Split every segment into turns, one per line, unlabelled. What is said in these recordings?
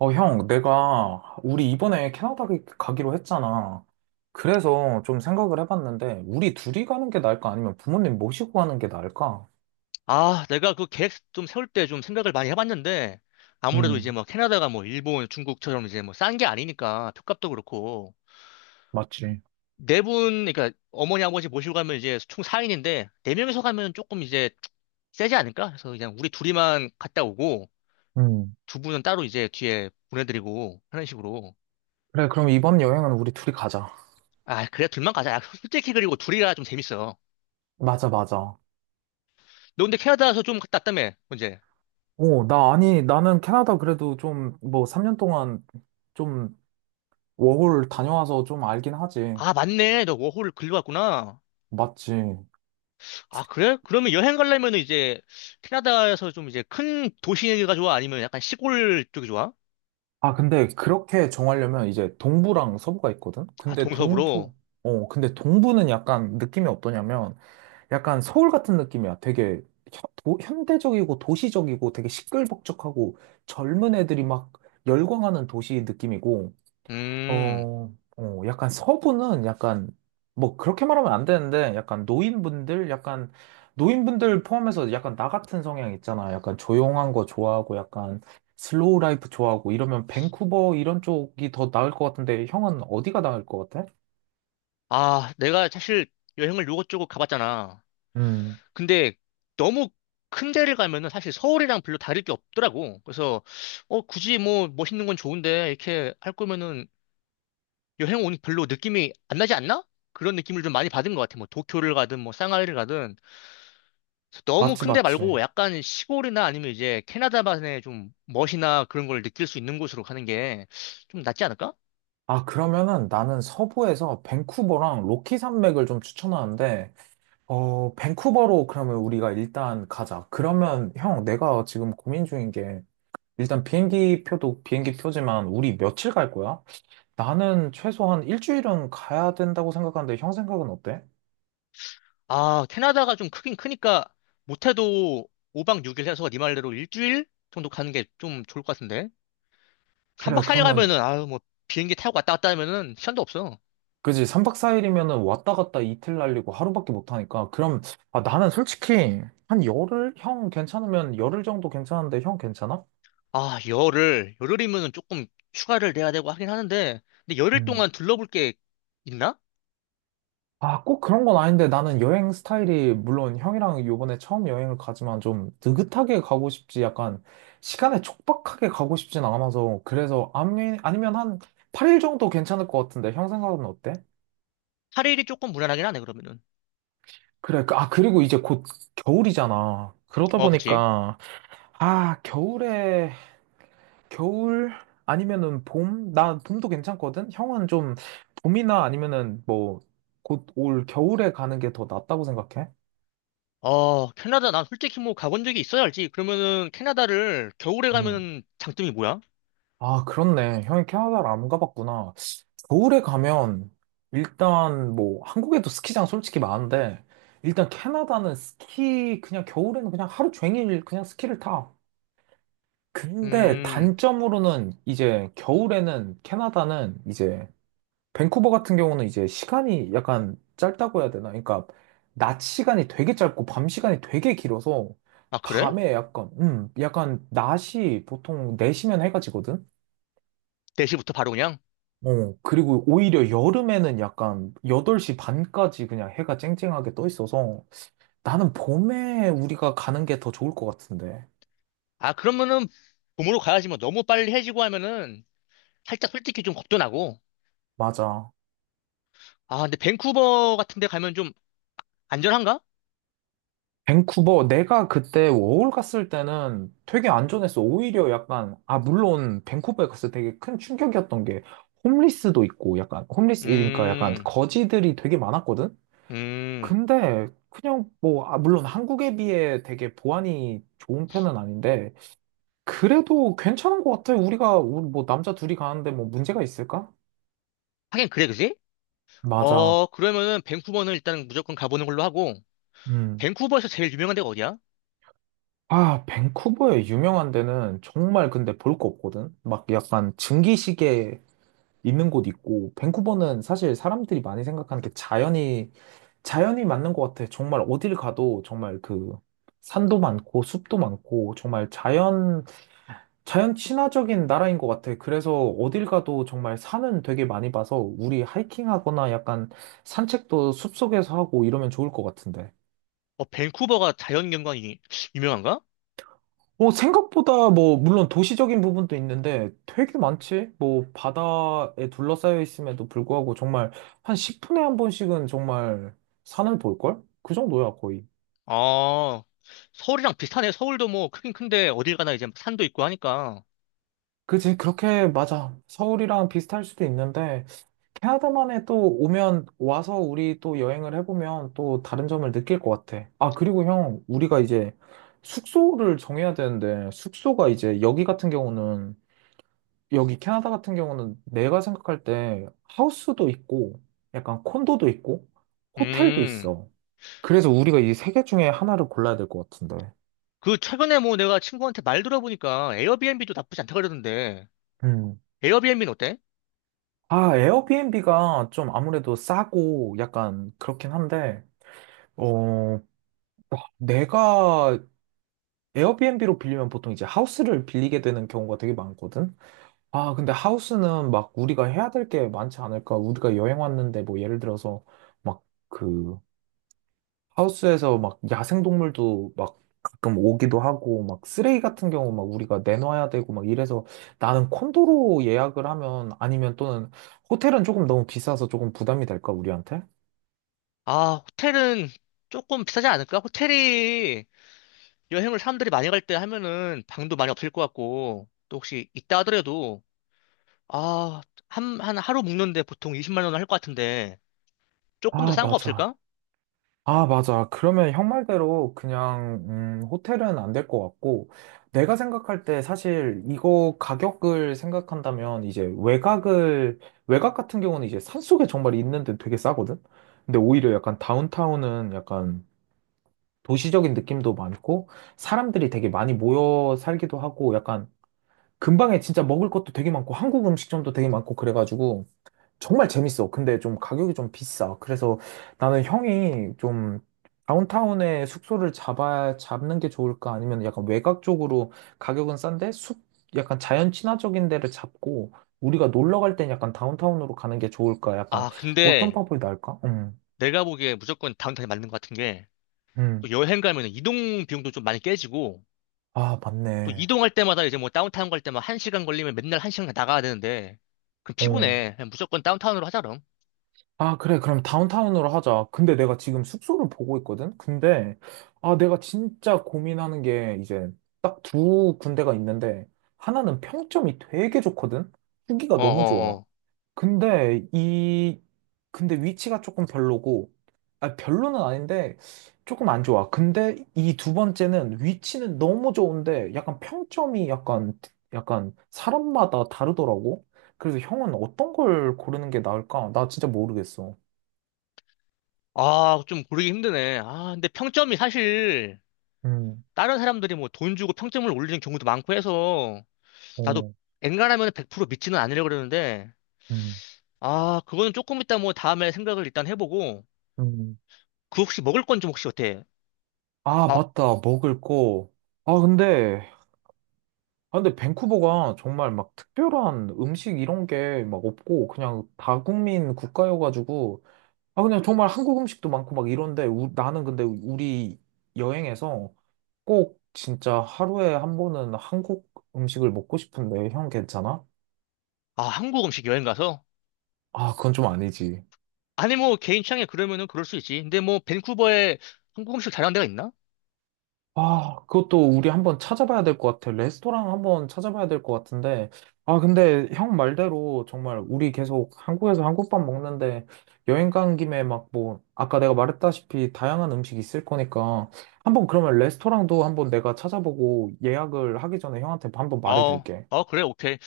형, 우리 이번에 캐나다 가기로 했잖아. 그래서 좀 생각을 해봤는데, 우리 둘이 가는 게 나을까? 아니면 부모님 모시고 가는 게 나을까?
아, 내가 그 계획 좀 세울 때 좀 생각을 많이 해봤는데, 아무래도 이제
음,
뭐 캐나다가 뭐 일본, 중국처럼 이제 뭐 싼 게 아니니까, 표값도 그렇고,
맞지.
네 분, 그러니까 어머니, 아버지 모시고 가면 이제 총 4인인데, 네명이서 가면 조금 이제 세지 않을까? 그래서 그냥 우리 둘이만 갔다 오고,
음.
두 분은 따로 이제 뒤에 보내드리고, 하는 식으로.
그래, 그럼 이번 여행은 우리 둘이 가자.
아, 그래, 둘만 가자. 야, 솔직히 그리고 둘이가 좀 재밌어.
맞아, 맞아.
너 근데 캐나다에서 좀 갔다 왔다며, 언제?
오, 아니, 나는 캐나다 그래도 좀, 뭐, 3년 동안 좀, 워홀 다녀와서 좀 알긴 하지.
아, 맞네. 너 워홀 글로 왔구나.
맞지.
아, 그래? 그러면 여행 가려면 이제 캐나다에서 좀 이제 큰 도시가 좋아? 아니면 약간 시골 쪽이 좋아?
아, 근데 그렇게 정하려면 이제 동부랑 서부가 있거든?
아, 동서부로?
근데 동부는 약간 느낌이 어떠냐면 약간 서울 같은 느낌이야. 되게 현대적이고 도시적이고 되게 시끌벅적하고 젊은 애들이 막 열광하는 도시 느낌이고.
음.
약간 서부는 약간, 뭐, 그렇게 말하면 안 되는데, 노인분들 포함해서 약간 나 같은 성향 있잖아. 약간 조용한 거 좋아하고, 약간 슬로우 라이프 좋아하고, 이러면 밴쿠버 이런 쪽이 더 나을 것 같은데, 형은 어디가 나을 것 같아?
아, 내가 사실 여행을 요것저것 가봤잖아.
음,
근데 너무 큰 데를 가면은 사실 서울이랑 별로 다를 게 없더라고. 그래서, 어, 굳이 뭐 멋있는 건 좋은데 이렇게 할 거면은 여행 온 별로 느낌이 안 나지 않나? 그런 느낌을 좀 많이 받은 것 같아. 뭐 도쿄를 가든 뭐 상하이를 가든. 그래서 너무
맞지,
큰데 말고
맞지.
약간 시골이나 아니면 이제 캐나다만의 좀 멋이나 그런 걸 느낄 수 있는 곳으로 가는 게 좀 낫지 않을까?
아, 그러면은 나는 서부에서 밴쿠버랑 로키 산맥을 좀 추천하는데, 밴쿠버로 그러면 우리가 일단 가자. 그러면 형, 내가 지금 고민 중인 게, 일단 비행기 표도 비행기 표지만 우리 며칠 갈 거야? 나는 최소한 일주일은 가야 된다고 생각하는데 형 생각은 어때?
아, 캐나다가 좀 크긴 크니까 못해도 5박 6일 해서 네 말대로 일주일 정도 가는 게 좀 좋을 것 같은데.
그래,
3박 4일
그러면
가면은 아유 뭐 비행기 타고 왔다 갔다 하면은 시간도 없어.
그지 3박 4일이면은 왔다 갔다 이틀 날리고 하루밖에 못 하니까 그럼. 아 나는 솔직히 한 10일, 형 괜찮으면 10일 정도 괜찮은데 형 괜찮아?
아, 열흘. 열흘이면은 조금 휴가를 내야 되고 하긴 하는데 근데 열흘
음.
동안 둘러볼 게 있나?
아, 꼭 그런 건 아닌데 나는 여행 스타일이 물론 형이랑 요번에 처음 여행을 가지만 좀 느긋하게 가고 싶지, 약간 시간에 촉박하게 가고 싶진 않아서. 그래서 아니, 아니면 한 8일 정도 괜찮을 것 같은데 형 생각은 어때?
8일이 조금 무난하긴 하네 그러면은.
그래, 아, 그리고 이제 곧 겨울이잖아. 그러다
어, 그치.
보니까 아, 겨울에 겨울 아니면은 봄? 나 봄도 괜찮거든? 형은 좀 봄이나 아니면은 뭐 곧 올 겨울에 가는 게 더 낫다고 생각해?
아, 캐나다, 난 솔직히 뭐 가본 적이 있어야 알지. 그러면은 캐나다를 겨울에 가면 장점이 뭐야?
아, 그렇네. 형이 캐나다를 안 가봤구나. 겨울에 가면 일단 뭐 한국에도 스키장 솔직히 많은데 일단 캐나다는 스키 그냥 겨울에는 그냥 하루 종일 그냥 스키를 타. 근데
음.
단점으로는 이제 겨울에는 캐나다는 이제 밴쿠버 같은 경우는 이제 시간이 약간 짧다고 해야 되나? 그러니까 낮 시간이 되게 짧고 밤 시간이 되게 길어서
아, 그래?
밤에 약간 약간 낮이 보통 4시면 해가 지거든.
대시부터 바로 그냥?
어, 그리고 오히려 여름에는 약간 8시 반까지 그냥 해가 쨍쨍하게 떠 있어서 나는 봄에 우리가 가는 게 더 좋을 것 같은데.
아, 그러면은 봄으로 가야지 뭐 너무 빨리 해지고 하면은 살짝 솔직히 좀 겁도 나고.
맞아.
아, 근데 밴쿠버 같은 데 가면 좀 안전한가?
밴쿠버, 내가 그때 워홀 갔을 때는 되게 안전했어. 오히려 약간, 아, 물론 밴쿠버에 갔을 때 되게 큰 충격이었던 게 홈리스도 있고 약간, 홈리스, 그러니까 약간
음.
거지들이 되게 많았거든?
음.
근데 그냥 뭐, 아, 물론 한국에 비해 되게 보안이 좋은 편은 아닌데 그래도 괜찮은 것 같아. 우리 뭐, 남자 둘이 가는데 뭐 문제가 있을까?
하긴 그래, 그지?
맞아.
어, 그러면은 밴쿠버는 일단 무조건 가보는 걸로 하고,
음.
밴쿠버에서 제일 유명한 데가 어디야?
아, 밴쿠버의 유명한 데는 정말 근데 볼 거 없거든? 막 약간 증기시계 있는 곳 있고, 밴쿠버는 사실 사람들이 많이 생각하는 게 자연이 맞는 것 같아. 정말 어딜 가도 정말 그 산도 많고, 숲도 많고, 정말 자연 친화적인 나라인 것 같아. 그래서 어딜 가도 정말 산은 되게 많이 봐서 우리 하이킹하거나 약간 산책도 숲속에서 하고 이러면 좋을 것 같은데.
어, 밴쿠버가 자연경관이 유명한가?
어, 생각보다 뭐, 물론 도시적인 부분도 있는데 되게 많지? 뭐, 바다에 둘러싸여 있음에도 불구하고 정말 한 10분에 한 번씩은 정말 산을 볼걸? 그 정도야, 거의.
아, 서울이랑 비슷하네. 서울도 뭐 크긴 큰데 어딜 가나 이제 산도 있고 하니까.
그지? 그렇게, 맞아. 서울이랑 비슷할 수도 있는데, 캐나다만에 또 오면, 와서 우리 또 여행을 해보면 또 다른 점을 느낄 것 같아. 아, 그리고 형, 우리가 이제 숙소를 정해야 되는데, 숙소가 이제 여기 같은 경우는, 여기 캐나다 같은 경우는 내가 생각할 때 하우스도 있고, 약간 콘도도 있고, 호텔도
음.
있어. 그래서 우리가 이 세 개 중에 하나를 골라야 될 것 같은데.
그 최근에 뭐 내가 친구한테 말 들어보니까 에어비앤비도 나쁘지 않다 그러던데.
음.
에어비앤비는 어때?
아, 에어비앤비가 좀 아무래도 싸고 약간 그렇긴 한데, 어, 내가 에어비앤비로 빌리면 보통 이제 하우스를 빌리게 되는 경우가 되게 많거든. 아, 근데 하우스는 막 우리가 해야 될 게 많지 않을까? 우리가 여행 왔는데 뭐 예를 들어서 막 그 하우스에서 막 야생동물도 막 가끔 오기도 하고 막 쓰레기 같은 경우 막 우리가 내놔야 되고 막 이래서 나는 콘도로 예약을 하면 아니면 또는 호텔은 조금 너무 비싸서 조금 부담이 될까 우리한테?
아, 호텔은 조금 비싸지 않을까? 호텔이 여행을 사람들이 많이 갈 때 하면은 방도 많이 없을 것 같고. 또 혹시 있다 하더라도 아, 한, 한 하루 묵는데 보통 20만 원 할 것 같은데 조금 더
아,
싼 거
맞아.
없을까?
아, 맞아. 그러면 형 말대로 그냥, 호텔은 안 될 것 같고, 내가 생각할 때 사실 이거 가격을 생각한다면 이제 외곽 같은 경우는 이제 산속에 정말 있는데 되게 싸거든? 근데 오히려 약간 다운타운은 약간 도시적인 느낌도 많고, 사람들이 되게 많이 모여 살기도 하고, 약간 근방에 진짜 먹을 것도 되게 많고, 한국 음식점도 되게 많고, 그래가지고, 정말 재밌어. 근데 좀 가격이 좀 비싸. 그래서 나는 형이 좀 다운타운에 숙소를 잡는 게 좋을까? 아니면 약간 외곽 쪽으로 가격은 약간 자연 친화적인 데를 잡고 우리가 놀러 갈 땐 약간 다운타운으로 가는 게 좋을까? 약간
아,
어떤
근데
방법이 나을까?
내가 보기에 무조건 다운타운이 맞는 것 같은 게 또
음.
여행 가면 이동 비용도 좀 많이 깨지고
아,
또
맞네.
이동할 때마다 이제 뭐 다운타운 갈 때만 한 시간 걸리면 맨날 한 시간 나가야 되는데 그럼
어.
피곤해. 그냥 무조건 다운타운으로 하자 그럼.
아, 그래. 그럼 다운타운으로 하자. 근데 내가 지금 숙소를 보고 있거든? 근데, 아, 내가 진짜 고민하는 게 이제 딱 두 군데가 있는데, 하나는 평점이 되게 좋거든? 후기가 너무 좋아.
어어어.
근데 이, 근데 위치가 조금 별로고, 아, 별로는 아닌데, 조금 안 좋아. 근데 이 두 번째는 위치는 너무 좋은데, 약간 사람마다 다르더라고. 그래서 형은 어떤 걸 고르는 게 나을까? 나 진짜 모르겠어.
아, 좀 고르기 힘드네. 아, 근데 평점이 사실
음,
다른 사람들이 뭐 돈 주고 평점을 올리는 경우도 많고 해서 나도
어,
엔간하면 100% 믿지는 않으려고 그러는데
음,
아, 그거는 조금 이따 뭐 다음에 생각을 일단 해보고
음.
그 혹시 먹을 건 좀 혹시 어때?
아,
아,
맞다. 먹을 거. 아, 근데, 아, 근데 밴쿠버가 정말 막 특별한 음식 이런 게 막 없고, 그냥 다국민 국가여가지고, 아, 그냥 정말 한국 음식도 많고 막 이런데, 나는 근데 우리 여행에서 꼭 진짜 하루에 한 번은 한국 음식을 먹고 싶은데, 형 괜찮아?
아, 한국 음식 여행 가서?
아, 그건 좀 아니지.
아니 뭐 개인 취향에 그러면은 그럴 수 있지. 근데 뭐 밴쿠버에 한국 음식 잘하는 데가 있나?
아, 그것도 우리 한번 찾아봐야 될 것 같아. 레스토랑 한번 찾아봐야 될 것 같은데. 아, 근데 형 말대로 정말 우리 계속 한국에서 한국밥 먹는데 여행 간 김에 막 뭐, 아까 내가 말했다시피 다양한 음식 있을 거니까 한번 그러면 레스토랑도 한번 내가 찾아보고 예약을 하기 전에 형한테 한번
어,
말해줄게.
어, 그래, 오케이.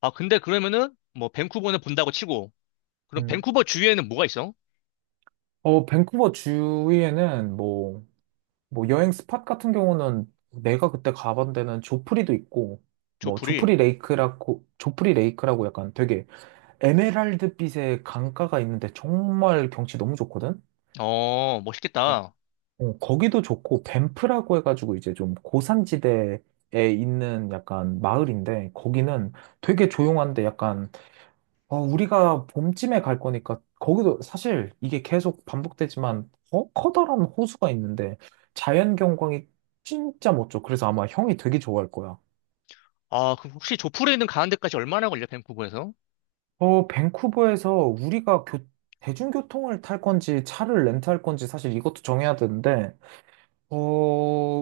아, 근데 그러면은, 뭐, 밴쿠버는 본다고 치고, 그럼
음.
밴쿠버 주위에는 뭐가 있어?
어, 뭐 여행 스팟 같은 경우는 내가 그때 가본 데는 조프리도 있고 뭐
조풀이.
조프리 레이크라고 약간 되게 에메랄드빛의 강가가 있는데 정말 경치 너무 좋거든?
어,
어,
멋있겠다.
거기도 좋고, 밴프라고 해가지고 이제 좀 고산지대에 있는 약간 마을인데, 거기는 되게 조용한데 약간, 어, 우리가 봄쯤에 갈 거니까, 거기도 사실 이게 계속 반복되지만, 어, 커다란 호수가 있는데, 자연 경관이 진짜 멋져. 그래서 아마 형이 되게 좋아할 거야.
아, 그럼 혹시 조풀에 있는 가는 데까지 얼마나 걸려, 밴쿠버에서?
어, 대중교통을 탈 건지 차를 렌트할 건지 사실 이것도 정해야 되는데, 어,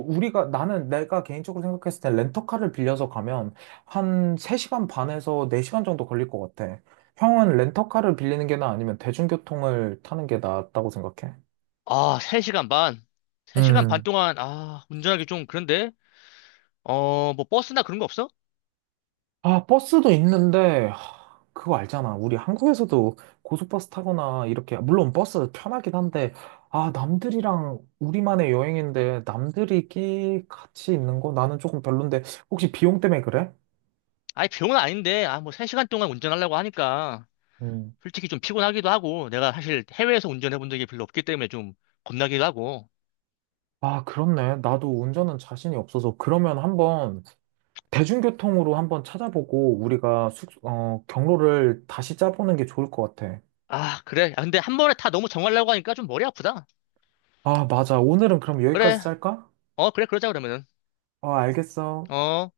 나는 내가 개인적으로 생각했을 때 렌터카를 빌려서 가면 한 3시간 반에서 4시간 정도 걸릴 것 같아. 형은 렌터카를 빌리는 게 나아 아니면 대중교통을 타는 게 낫다고 생각해?
아, 3시간 반. 3시간 반
음.
동안, 아, 운전하기 좀 그런데? 어, 뭐, 버스나 그런 거 없어?
아, 버스도 있는데, 하, 그거 알잖아. 우리 한국에서도 고속버스 타거나 이렇게, 물론 버스 편하긴 한데, 아, 남들이랑 우리만의 여행인데, 남들이 끼 같이 있는 거? 나는 조금 별론데, 혹시 비용 때문에 그래?
아니, 병은 아닌데, 아, 뭐, 3시간 동안 운전하려고 하니까,
음.
솔직히 좀 피곤하기도 하고, 내가 사실 해외에서 운전해 본 적이 별로 없기 때문에 좀 겁나기도 하고.
아, 그렇네. 나도 운전은 자신이 없어서, 그러면 한번 대중교통으로 한번 찾아보고, 경로를 다시 짜보는 게 좋을 것 같아.
아, 그래. 아, 근데 한 번에 다 너무 정하려고 하니까 좀 머리 아프다.
아, 맞아. 오늘은 그럼
그래.
여기까지 짤까?
어, 그래, 그러자, 그러면은.
아, 알겠어.
어.